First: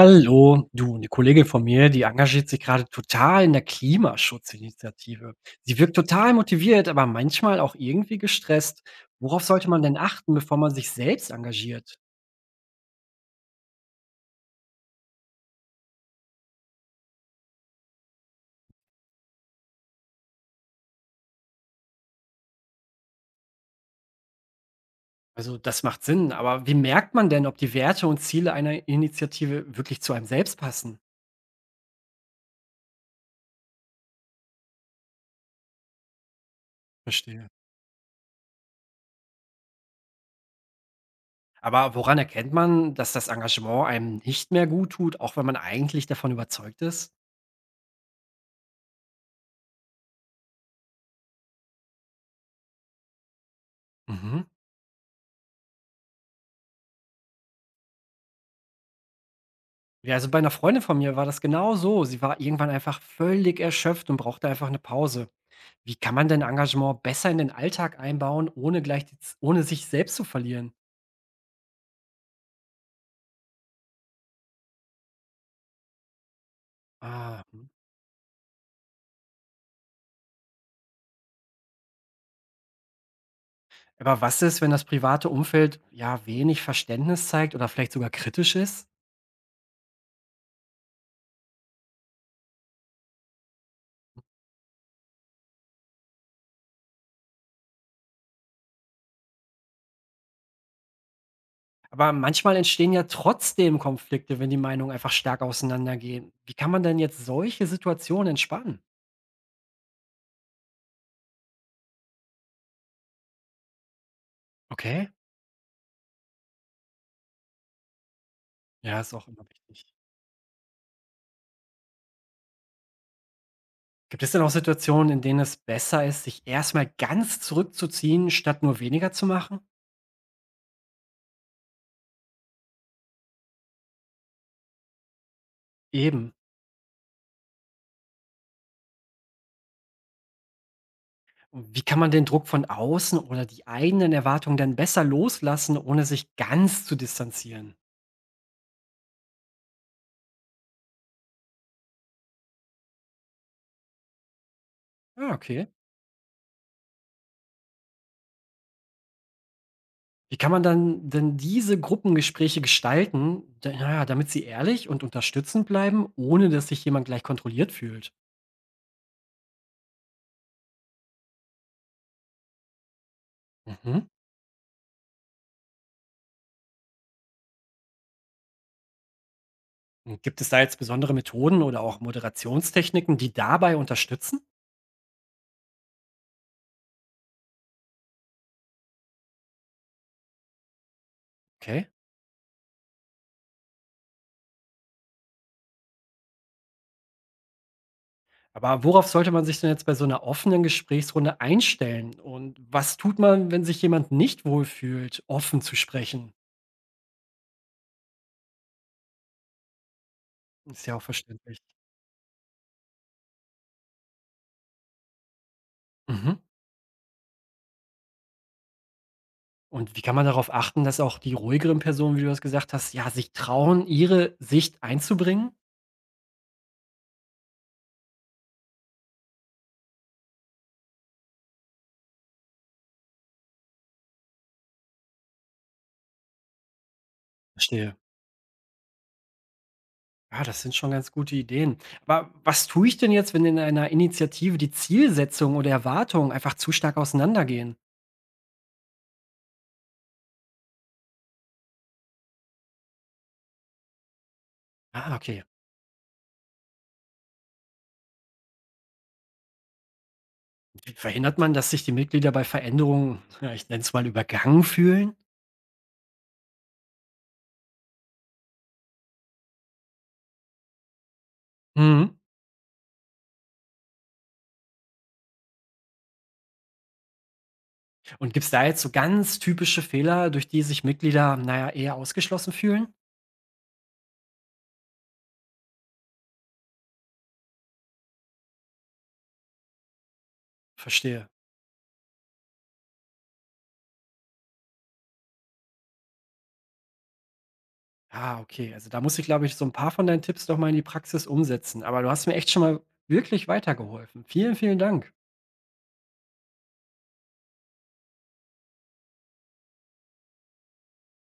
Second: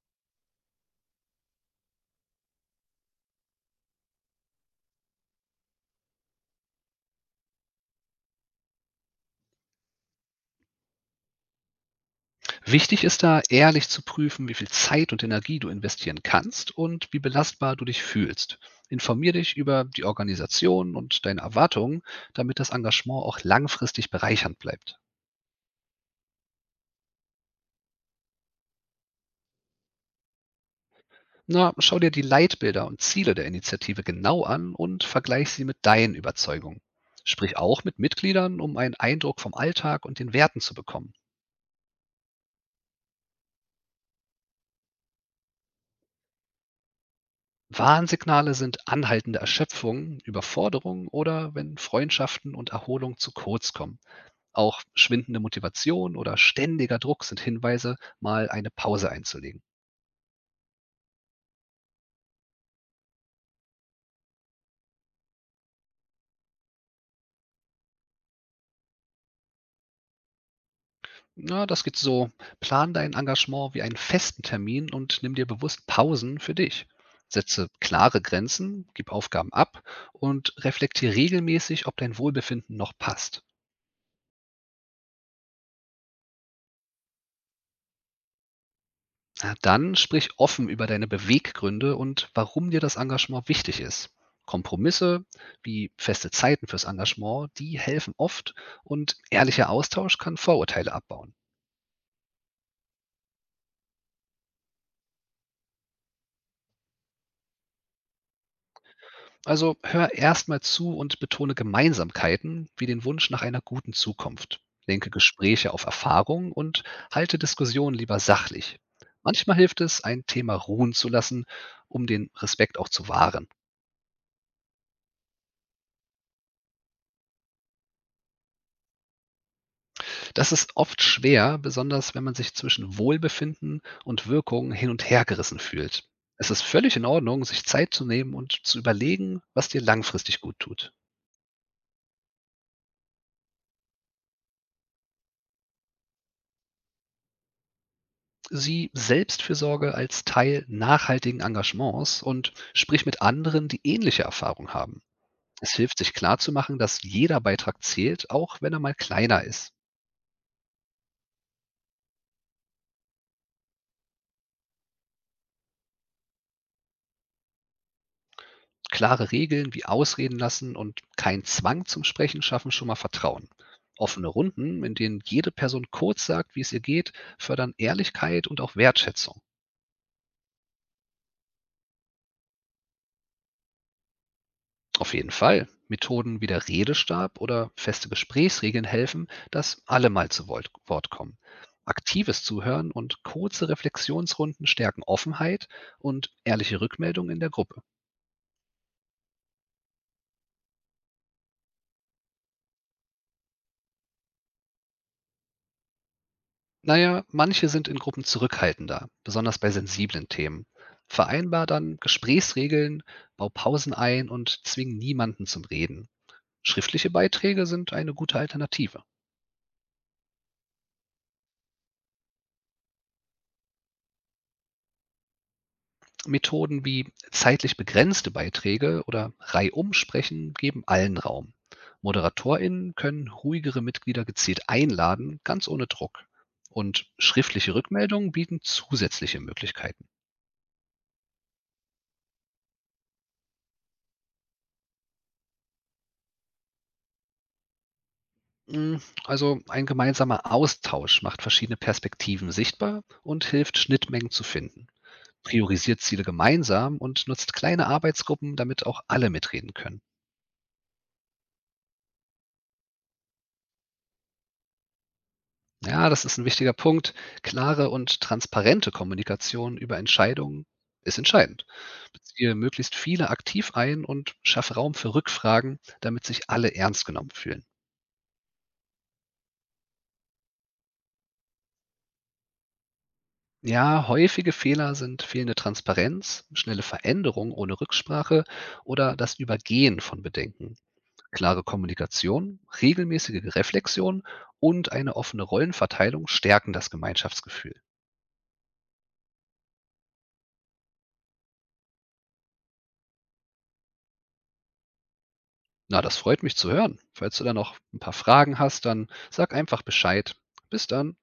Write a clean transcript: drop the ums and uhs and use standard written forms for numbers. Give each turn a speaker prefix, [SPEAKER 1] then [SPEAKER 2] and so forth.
[SPEAKER 1] Hallo, du, eine Kollegin von mir, die engagiert sich gerade total in der Klimaschutzinitiative. Sie wirkt total motiviert, aber manchmal auch irgendwie gestresst. Worauf sollte man denn achten, bevor man sich selbst engagiert?
[SPEAKER 2] Wichtig ist da, ehrlich zu prüfen, wie viel Zeit und Energie du investieren kannst und wie belastbar du dich fühlst. Informier dich über die Organisation und deine Erwartungen, damit das Engagement auch langfristig bereichernd bleibt.
[SPEAKER 1] Also das macht Sinn, aber wie merkt man denn, ob die Werte und Ziele einer Initiative wirklich zu einem selbst passen?
[SPEAKER 2] Na, schau dir die Leitbilder und Ziele der Initiative genau an und vergleich sie mit deinen Überzeugungen.
[SPEAKER 1] Verstehe.
[SPEAKER 2] Sprich auch mit Mitgliedern, um einen Eindruck vom Alltag und den Werten zu bekommen.
[SPEAKER 1] Aber woran erkennt man, dass das Engagement einem nicht mehr gut tut, auch wenn man eigentlich davon überzeugt ist?
[SPEAKER 2] Warnsignale sind anhaltende Erschöpfung, Überforderung oder wenn Freundschaften und Erholung zu kurz kommen.
[SPEAKER 1] Mhm.
[SPEAKER 2] Auch schwindende Motivation oder ständiger Druck sind Hinweise, mal eine Pause einzulegen.
[SPEAKER 1] Ja, also bei einer Freundin von mir war das genau so. Sie war irgendwann einfach völlig erschöpft und brauchte einfach eine Pause. Wie kann man denn Engagement besser in den Alltag einbauen, ohne gleich die z ohne sich selbst zu verlieren?
[SPEAKER 2] Na, das geht so. Plan dein Engagement wie einen festen Termin und nimm dir bewusst Pausen für dich.
[SPEAKER 1] Ah, mhm.
[SPEAKER 2] Setze klare Grenzen, gib Aufgaben ab und reflektiere regelmäßig, ob dein Wohlbefinden noch passt.
[SPEAKER 1] Aber was ist, wenn das private Umfeld, ja, wenig Verständnis zeigt oder vielleicht sogar kritisch ist?
[SPEAKER 2] Na, dann sprich offen über deine Beweggründe und warum dir das Engagement wichtig ist. Kompromisse wie feste Zeiten fürs Engagement, die helfen oft und ehrlicher Austausch kann Vorurteile abbauen.
[SPEAKER 1] Aber manchmal entstehen ja trotzdem Konflikte, wenn die Meinungen einfach stark auseinandergehen. Wie kann man denn jetzt solche Situationen entspannen?
[SPEAKER 2] Also hör erstmal zu und betone Gemeinsamkeiten wie den Wunsch nach einer guten Zukunft.
[SPEAKER 1] Okay.
[SPEAKER 2] Lenke Gespräche auf Erfahrung und halte Diskussionen lieber sachlich.
[SPEAKER 1] Ja, ist auch immer
[SPEAKER 2] Manchmal hilft
[SPEAKER 1] wichtig.
[SPEAKER 2] es, ein Thema ruhen zu lassen, um den Respekt auch zu wahren.
[SPEAKER 1] Gibt es denn auch Situationen, in denen es besser ist, sich erstmal ganz zurückzuziehen, statt nur weniger zu machen?
[SPEAKER 2] Das ist oft schwer, besonders wenn man sich zwischen Wohlbefinden und Wirkung hin und her gerissen fühlt.
[SPEAKER 1] Eben.
[SPEAKER 2] Es ist völlig in Ordnung, sich Zeit zu nehmen und zu überlegen, was dir langfristig gut tut.
[SPEAKER 1] Und wie kann man den Druck von außen oder die eigenen Erwartungen dann besser loslassen, ohne sich ganz zu distanzieren?
[SPEAKER 2] Sie Selbstfürsorge als Teil nachhaltigen Engagements und sprich mit anderen, die ähnliche Erfahrungen haben.
[SPEAKER 1] Ja, okay.
[SPEAKER 2] Es hilft, sich klarzumachen, dass jeder Beitrag zählt, auch wenn er mal kleiner ist.
[SPEAKER 1] Wie kann man dann denn diese Gruppengespräche gestalten, naja, damit sie ehrlich und unterstützend bleiben, ohne dass sich jemand gleich kontrolliert fühlt?
[SPEAKER 2] Klare Regeln wie Ausreden lassen und kein Zwang zum Sprechen schaffen schon mal Vertrauen.
[SPEAKER 1] Mhm.
[SPEAKER 2] Offene Runden, in denen jede Person kurz sagt, wie es ihr geht, fördern Ehrlichkeit und auch Wertschätzung.
[SPEAKER 1] Und gibt es da jetzt besondere Methoden oder auch Moderationstechniken, die dabei unterstützen?
[SPEAKER 2] Auf jeden Fall. Methoden wie der Redestab oder feste Gesprächsregeln helfen, dass alle mal zu Wort kommen.
[SPEAKER 1] Okay.
[SPEAKER 2] Aktives Zuhören und kurze Reflexionsrunden stärken Offenheit und ehrliche Rückmeldung in der Gruppe.
[SPEAKER 1] Aber worauf sollte man sich denn jetzt bei so einer offenen Gesprächsrunde einstellen? Und was tut man, wenn sich jemand nicht wohlfühlt, offen zu sprechen?
[SPEAKER 2] Naja, manche sind in Gruppen zurückhaltender, besonders bei sensiblen Themen.
[SPEAKER 1] Ist ja auch verständlich.
[SPEAKER 2] Vereinbar dann Gesprächsregeln, bau Pausen ein und zwing niemanden zum Reden.
[SPEAKER 1] Mhm.
[SPEAKER 2] Schriftliche Beiträge sind eine gute Alternative.
[SPEAKER 1] Und wie kann man darauf achten, dass auch die ruhigeren Personen, wie du das gesagt hast, ja, sich trauen, ihre Sicht einzubringen?
[SPEAKER 2] Methoden wie zeitlich begrenzte Beiträge oder Reihum-Sprechen geben allen Raum. ModeratorInnen können ruhigere Mitglieder gezielt einladen, ganz ohne Druck. Und schriftliche
[SPEAKER 1] Verstehe.
[SPEAKER 2] Rückmeldungen bieten zusätzliche Möglichkeiten.
[SPEAKER 1] Ja, das sind schon ganz gute Ideen. Aber was tue ich denn jetzt, wenn in einer Initiative die Zielsetzung oder Erwartungen einfach zu stark auseinandergehen?
[SPEAKER 2] Mm, Also ein gemeinsamer Austausch macht verschiedene Perspektiven sichtbar und hilft, Schnittmengen zu finden.
[SPEAKER 1] Ah, okay.
[SPEAKER 2] Priorisiert Ziele gemeinsam und nutzt kleine Arbeitsgruppen, damit auch alle mitreden können.
[SPEAKER 1] Wie verhindert man, dass sich die Mitglieder bei Veränderungen, ja, ich nenne es mal, übergangen fühlen?
[SPEAKER 2] Ja, das ist ein wichtiger Punkt. Klare und transparente Kommunikation über Entscheidungen ist entscheidend.
[SPEAKER 1] Mhm.
[SPEAKER 2] Beziehe möglichst viele aktiv ein und schaffe Raum für Rückfragen, damit sich alle ernst genommen fühlen.
[SPEAKER 1] Und gibt es da jetzt so ganz typische Fehler, durch die sich Mitglieder, naja, eher ausgeschlossen fühlen?
[SPEAKER 2] Ja, häufige Fehler sind fehlende Transparenz, schnelle Veränderung ohne Rücksprache oder das Übergehen von Bedenken.
[SPEAKER 1] Verstehe.
[SPEAKER 2] Klare Kommunikation, regelmäßige Reflexion und eine offene Rollenverteilung stärken das Gemeinschaftsgefühl.
[SPEAKER 1] Ah, okay. Also da muss ich, glaube ich, so ein paar von deinen Tipps doch mal in die Praxis umsetzen. Aber du hast mir echt schon mal wirklich weitergeholfen. Vielen, vielen Dank.
[SPEAKER 2] Na, das freut mich zu hören. Falls du da noch ein paar Fragen hast, dann sag einfach Bescheid. Bis dann.